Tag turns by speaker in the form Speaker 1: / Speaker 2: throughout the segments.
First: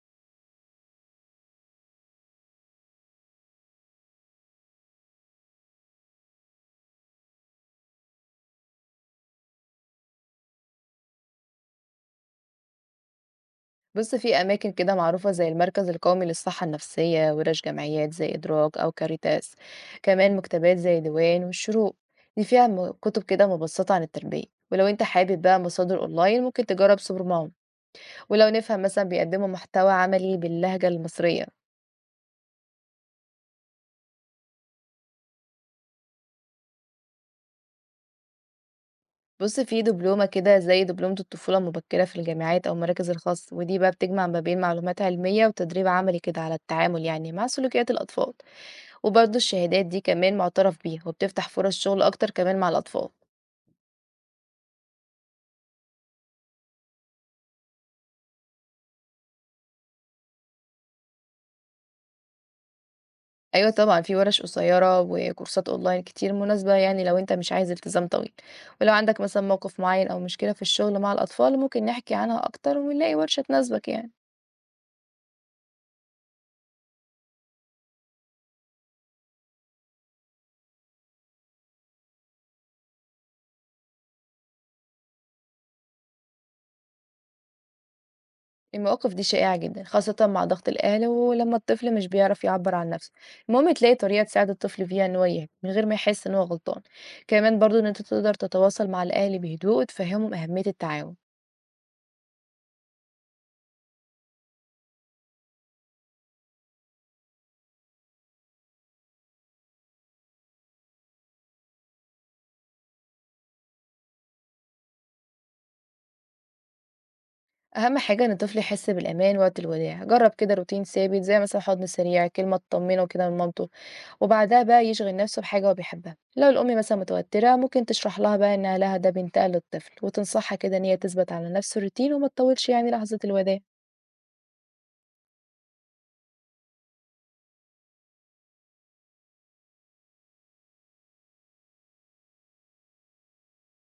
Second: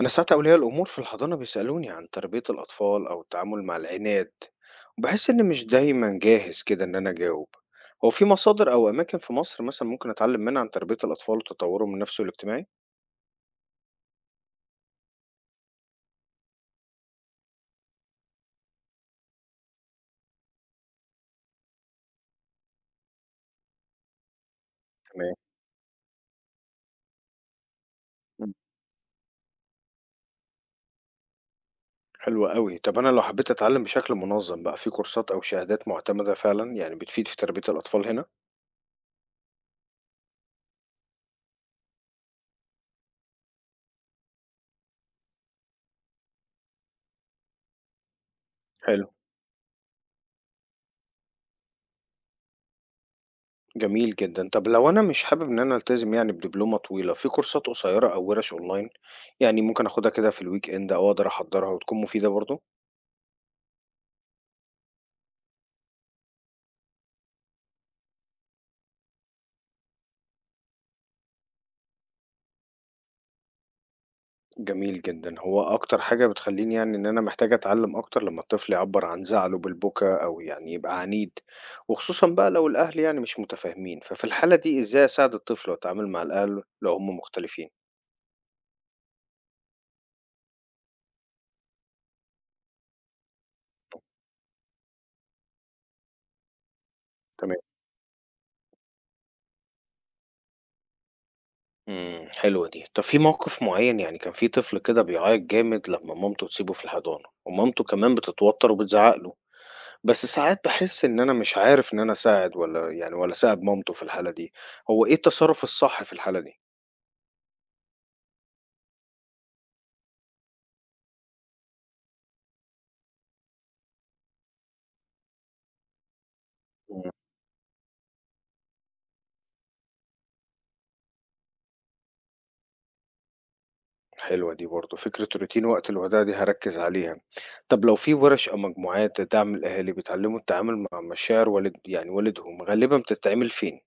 Speaker 1: أنا ساعات أولياء الأمور في الحضانة بيسألوني عن تربية الأطفال أو التعامل مع العناد، وبحس إن مش دايما جاهز كده إن أنا أجاوب. هو في مصادر أو أماكن في مصر مثلا ممكن أتعلم منها عن تربية الأطفال وتطورهم النفسي والاجتماعي؟
Speaker 2: بُص، في أماكن كده معروفة زي المركز القومي للصحة النفسية، وورش جمعيات زي إدراك أو كاريتاس، كمان مكتبات زي ديوان والشروق، دي فيها كتب كده مبسطة عن التربية، ولو أنت
Speaker 1: تمام.
Speaker 2: حابب بقى مصادر أونلاين ممكن تجرب سوبر مام، ولو
Speaker 1: مم.
Speaker 2: نفهم مثلًا بيقدموا محتوى عملي باللهجة المصرية.
Speaker 1: حلو قوي. طب أنا لو حبيت أتعلم بشكل منظم بقى، في كورسات أو شهادات معتمدة فعلا يعني بتفيد في تربية الأطفال هنا؟
Speaker 2: بُص، في دبلومة كده زي دبلومة الطفولة المبكرة في الجامعات أو المراكز الخاصة، ودي بقى بتجمع ما بين معلومات علمية وتدريب عملي كده على التعامل يعني مع سلوكيات الأطفال.
Speaker 1: حلو.
Speaker 2: وبرضه الشهادات دي كمان معترف بيها وبتفتح فرص شغل أكتر كمان مع الأطفال.
Speaker 1: جميل جدا. طب لو أنا مش حابب إن أنا ألتزم يعني بدبلومة طويلة، في كورسات قصيرة أو ورش أونلاين، يعني ممكن أخدها كده في الويك إند أو أقدر أحضرها وتكون مفيدة برضه؟
Speaker 2: أيوة طبعا، في ورش قصيرة وكورسات أونلاين كتير مناسبة يعني لو أنت مش عايز التزام طويل. ولو عندك مثلا موقف معين أو مشكلة في الشغل مع الأطفال، ممكن نحكي عنها أكتر ونلاقي ورشة تناسبك يعني.
Speaker 1: جميل جدًا. هو أكتر حاجة بتخلّيني يعني إن أنا محتاج أتعلّم أكتر لمّا الطفل يعبّر عن زعله بالبكا أو يعني يبقى عنيد، وخصوصًا بقى لو الأهل يعني مش متفاهمين، ففي الحالة دي إزاي أساعد الطفل وأتعامل مع الأهل لو هم مختلفين؟
Speaker 2: المواقف دي شائعة جدا، خاصة مع ضغط الأهل ولما الطفل مش بيعرف يعبر عن نفسه. المهم تلاقي طريقة تساعد الطفل فيها إن هو يهدى من غير ما يحس إن هو غلطان. كمان
Speaker 1: تمام.
Speaker 2: برضه إن أنت تقدر تتواصل مع الأهل بهدوء وتفهمهم أهمية التعاون.
Speaker 1: حلوة دي. طب في موقف معيّن يعني كان في طفل كده بيعيّط جامد لمّا مامته تسيبه في الحضانة، ومامته كمان بتتوتر وبتزعّق له، بس ساعات باحس إن أنا مش عارف إن أنا أساعد والّا أساعد مامته في الحالة دي، هو إيه التصرُّف الصح في الحالة دي؟
Speaker 2: أهم حاجة إن الطفل يحس بالأمان وقت الوداع. جرب كده روتين ثابت، زي مثلا حضن سريع، كلمة تطمنه كده من مامته، وبعدها بقى يشغل نفسه بحاجة هو بيحبها. لو الأم مثلا
Speaker 1: إمم.
Speaker 2: متوترة، ممكن تشرح لها بقى إنها لها ده بينتقل للطفل، وتنصحها كده إن هي تثبت على نفس الروتين وما تطولش يعني لحظة الوداع.
Speaker 1: حلوة دي برضه، فكرة روتين وقت الوداع دي هاركّز عليها. طب لو في ورش أو مجموعات تدعم الأهالي بيتعلموا التعامل مع مشاعر والد يعني والدهم، غالبًا بتتعمل فين؟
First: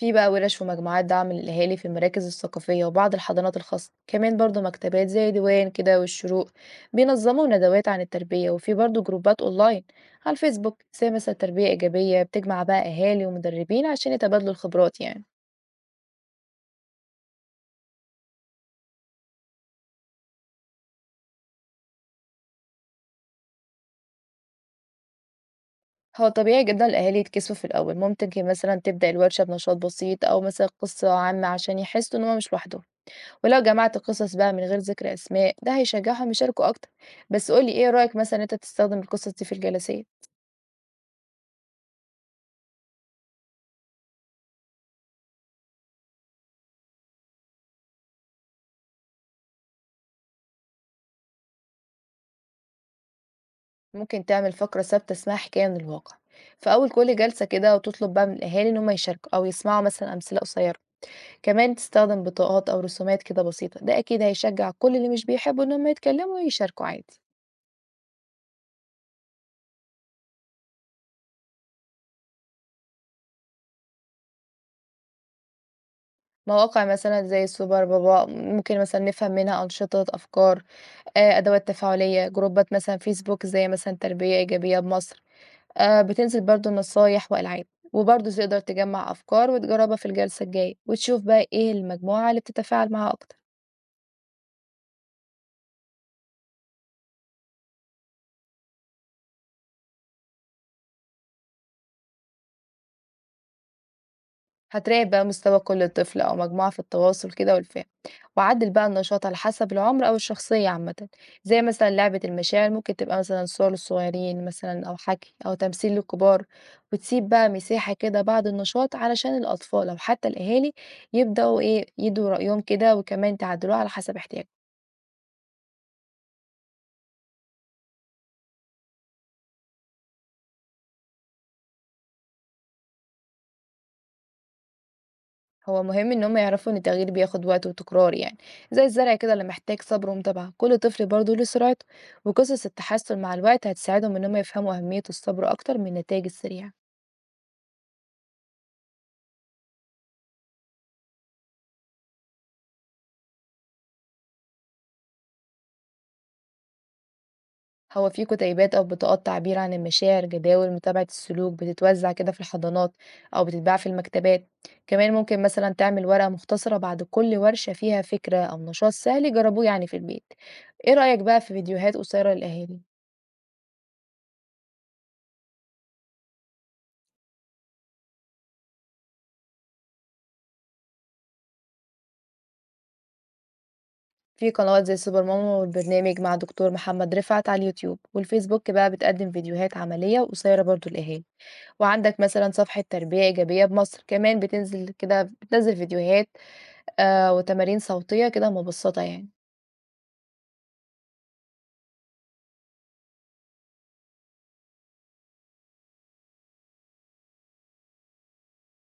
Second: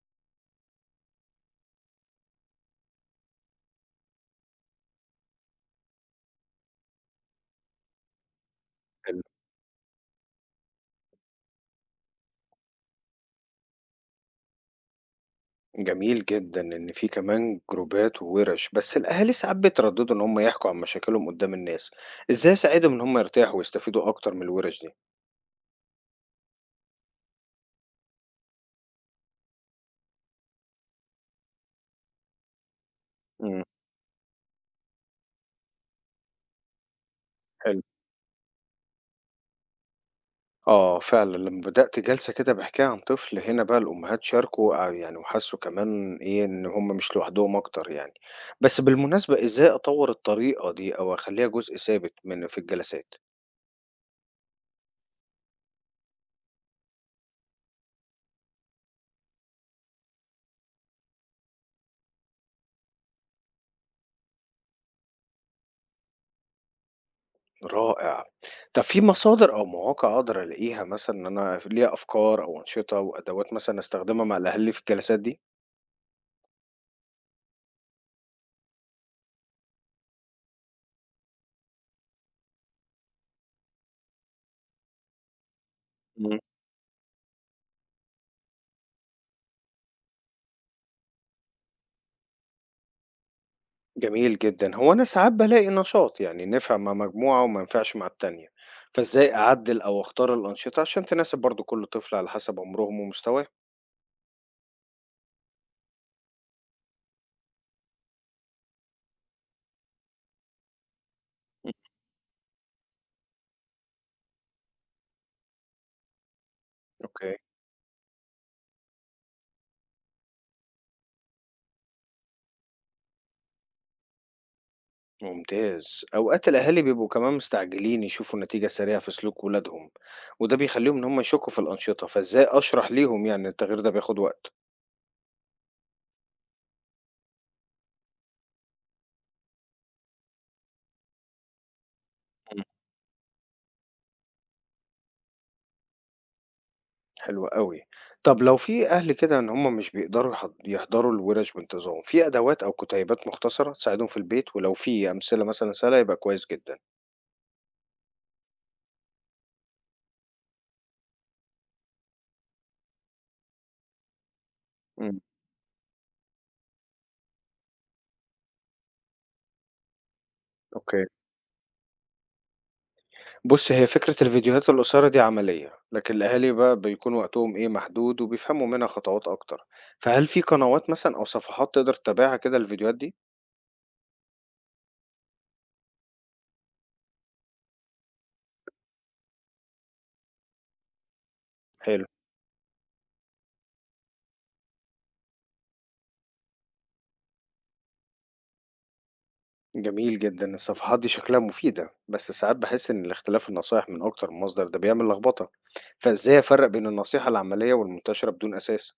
Speaker 2: في بقى ورش ومجموعات دعم للأهالي في المراكز الثقافية وبعض الحضانات الخاصة، كمان برضو مكتبات زي ديوان كده والشروق بينظموا ندوات عن التربية، وفي برضو
Speaker 1: حلو.
Speaker 2: جروبات أونلاين على الفيسبوك زي مثلا تربية إيجابية، بتجمع بقى أهالي ومدربين عشان يتبادلوا الخبرات يعني.
Speaker 1: جميل جدًا إن في كمان جروبات وورش، بس الأهالي ساعات بيترددوا إن هم يحكوا عن مشاكلهم قدّام الناس، إزاي أساعدهم إن هم يرتاحوا ويستفيدوا أكتر من الورش دي؟
Speaker 2: هو طبيعي جدا الأهالي يتكسفوا في الأول. ممكن مثلا تبدأ الورشة بنشاط بسيط أو مثلا قصة عامة عشان يحسوا إن هما مش لوحدهم. ولو
Speaker 1: إمم،
Speaker 2: جمعت قصص بقى من غير ذكر أسماء، ده هيشجعهم يشاركوا أكتر. بس قولي
Speaker 1: حلو.
Speaker 2: إيه رأيك مثلا إن أنت تستخدم القصص دي في الجلسات.
Speaker 1: آه فعلًا، لمّا بدأت جلسة كده باحكيها عن طفل، هنا بقى الأمهات شاركوا، آه يعني، وحسوا كمان إيه، إن هم مش لوحدهم أكتر يعني. بس بالمناسبة إزاي أطوّر الطريقة دي أو أخلّيها جزء ثابت في الجلسات؟
Speaker 2: ممكن تعمل فقرة ثابتة اسمها حكاية من الواقع في أول كل جلسة كده، وتطلب بقى من الأهالي إن هم يشاركوا أو يسمعوا مثلا أمثلة قصيرة. كمان تستخدم بطاقات أو رسومات كده بسيطة، ده أكيد هيشجع كل اللي مش بيحبوا إن هم يتكلموا ويشاركوا عادي.
Speaker 1: رائع. طب في مصادر أو مواقع أقدر ألاقيها مثلًا إن أنا ليها أفكار أو أنشطة وأدوات مثلًا أستخدمها مع الأهالي في الجلسات دي؟
Speaker 2: مواقع مثلا زي السوبر بابا، ممكن مثلا نفهم منها أنشطة، أفكار، آه، أدوات تفاعلية. جروبات مثلا فيسبوك زي مثلا تربية إيجابية بمصر، آه، بتنزل برضو النصايح والألعاب. وبرضو تقدر تجمع أفكار وتجربها في الجلسة الجاية، وتشوف بقى إيه المجموعة اللي بتتفاعل معاها أكتر.
Speaker 1: جميل جدًا. هو أنا ساعات بالاقي نشاط، يعني نفع مع مجموعة وما ينفعش مع التانية، فإزاي أعدِّل أو أختار الأنشطة عشان تناسب برضه كل طفل على حسب عمرهم ومستواهم؟
Speaker 2: هتراقب بقى مستوى كل طفل أو مجموعة في التواصل كده والفهم، وعدل بقى النشاط على حسب العمر أو الشخصية عامة. زي
Speaker 1: إمم.
Speaker 2: مثلا لعبة المشاعر، ممكن تبقى مثلا صور للصغيرين مثلا، أو حكي أو تمثيل للكبار. وتسيب
Speaker 1: أوكي،
Speaker 2: بقى مساحة كده بعد النشاط علشان الأطفال أو حتى الأهالي يبدأوا إيه يدوا رأيهم كده، وكمان تعدلوه على حسب احتياجهم.
Speaker 1: ممتاز. أوقات الأهالي بيبقوا كمان مستعجلين يشوفوا نتيجة سريعة في سلوك ولادهم، وده بيخلّيهم إن هم يشكّوا في الأنشطة، فإزاي أشرح ليهم يعني التغيير ده بياخد وقت؟
Speaker 2: هو مهم إن هم يعرفوا إن التغيير بياخد وقت وتكرار يعني، زي الزرع كده اللي محتاج صبر ومتابعة. كل طفل برضه له سرعته، وقصص التحسن مع الوقت هتساعدهم إن هم يفهموا أهمية الصبر أكتر من النتائج السريعة.
Speaker 1: حلو أوي. طب لو في أهل كده إن هم مش بيقدروا يحضروا الورش بانتظام، في أدوات أو كتيبات مختصرة تساعدهم في البيت؟ ولو في أمثلة مثلًا سهلة يبقى كويس جدًا.
Speaker 2: هو في كتيبات أو بطاقات تعبير عن المشاعر، جداول متابعة السلوك، بتتوزع كده في الحضانات أو بتتباع في المكتبات. كمان
Speaker 1: إمم،
Speaker 2: ممكن مثلا تعمل ورقة مختصرة بعد كل ورشة فيها فكرة أو نشاط سهل يجربوه يعني في البيت. إيه
Speaker 1: أوكي.
Speaker 2: رأيك بقى في فيديوهات قصيرة للأهالي؟
Speaker 1: بُص، هي فكرة الفيديوهات القصيرة دي عملية، لكن الأهالي بقى بيكون وقتهم إيه، محدود وبيفهموا منها خطوات أكتر. فهل في قنوات مثلًا أو صفحات تقدر تتابعها كده الفيديوهات دي؟
Speaker 2: في قنوات زي سوبر ماما والبرنامج مع دكتور محمد رفعت على اليوتيوب والفيسبوك، بقى بتقدم فيديوهات عملية وقصيرة برضو للأهالي.
Speaker 1: حلو.
Speaker 2: وعندك مثلا صفحة تربية إيجابية بمصر، كمان بتنزل فيديوهات، آه، وتمارين صوتية كده مبسطة يعني.
Speaker 1: جميل جدًا، الصفحات دي شكلها مفيدة، بس ساعات باحس إن الاختلاف النصايح من أكتر من مصدر ده بيعمل لخبطة، فإزاي أفرّق بين النصيحة العملية والمنتشرة بدون أساس؟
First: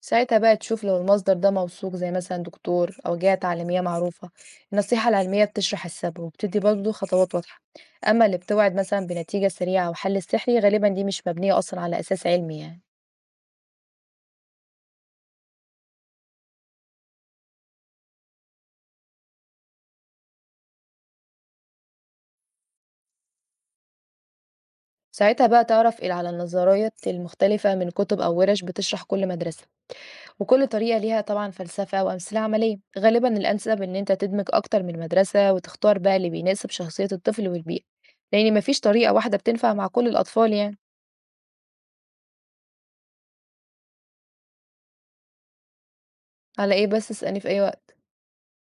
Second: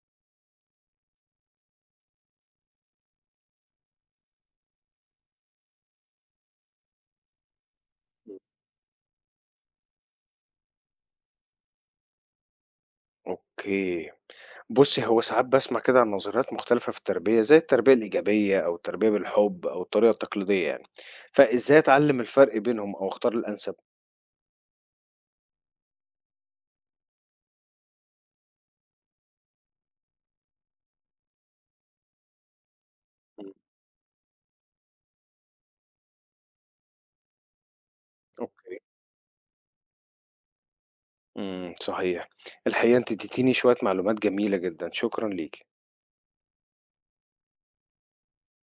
Speaker 2: ساعتها بقى تشوف لو المصدر ده موثوق، زي مثلا دكتور أو جهة تعليمية معروفة. النصيحة العلمية بتشرح السبب وبتدي برضو خطوات واضحة، أما اللي بتوعد مثلا بنتيجة سريعة أو حل سحري، غالبا دي مش مبنية أصلا على أساس علمي يعني.
Speaker 1: أوكي، بُصّي هو ساعات باسمع كده عن نظريات مختلفة في التربية، زي التربية الإيجابية أو التربية بالحب أو الطريقة التقليدية يعني، فإزاي أتعلم الفرق بينهم أو أختار الأنسب؟
Speaker 2: ساعتها بقى تعرف على النظريات المختلفة من كتب أو ورش بتشرح كل مدرسة. وكل طريقة ليها طبعا فلسفة وأمثلة عملية. غالبا
Speaker 1: مم.
Speaker 2: الأنسب إن أنت تدمج أكتر من مدرسة، وتختار بقى اللي بيناسب شخصية الطفل والبيئة، لأن مفيش
Speaker 1: أوكي،
Speaker 2: طريقة واحدة بتنفع مع كل الأطفال يعني.
Speaker 1: إمم، صحيح، الحقيقة أنتِ اديتيني شوية معلومات جميلة جدًا، شكرًا ليكِ.
Speaker 2: على إيه بس؟ اسألني في أي وقت.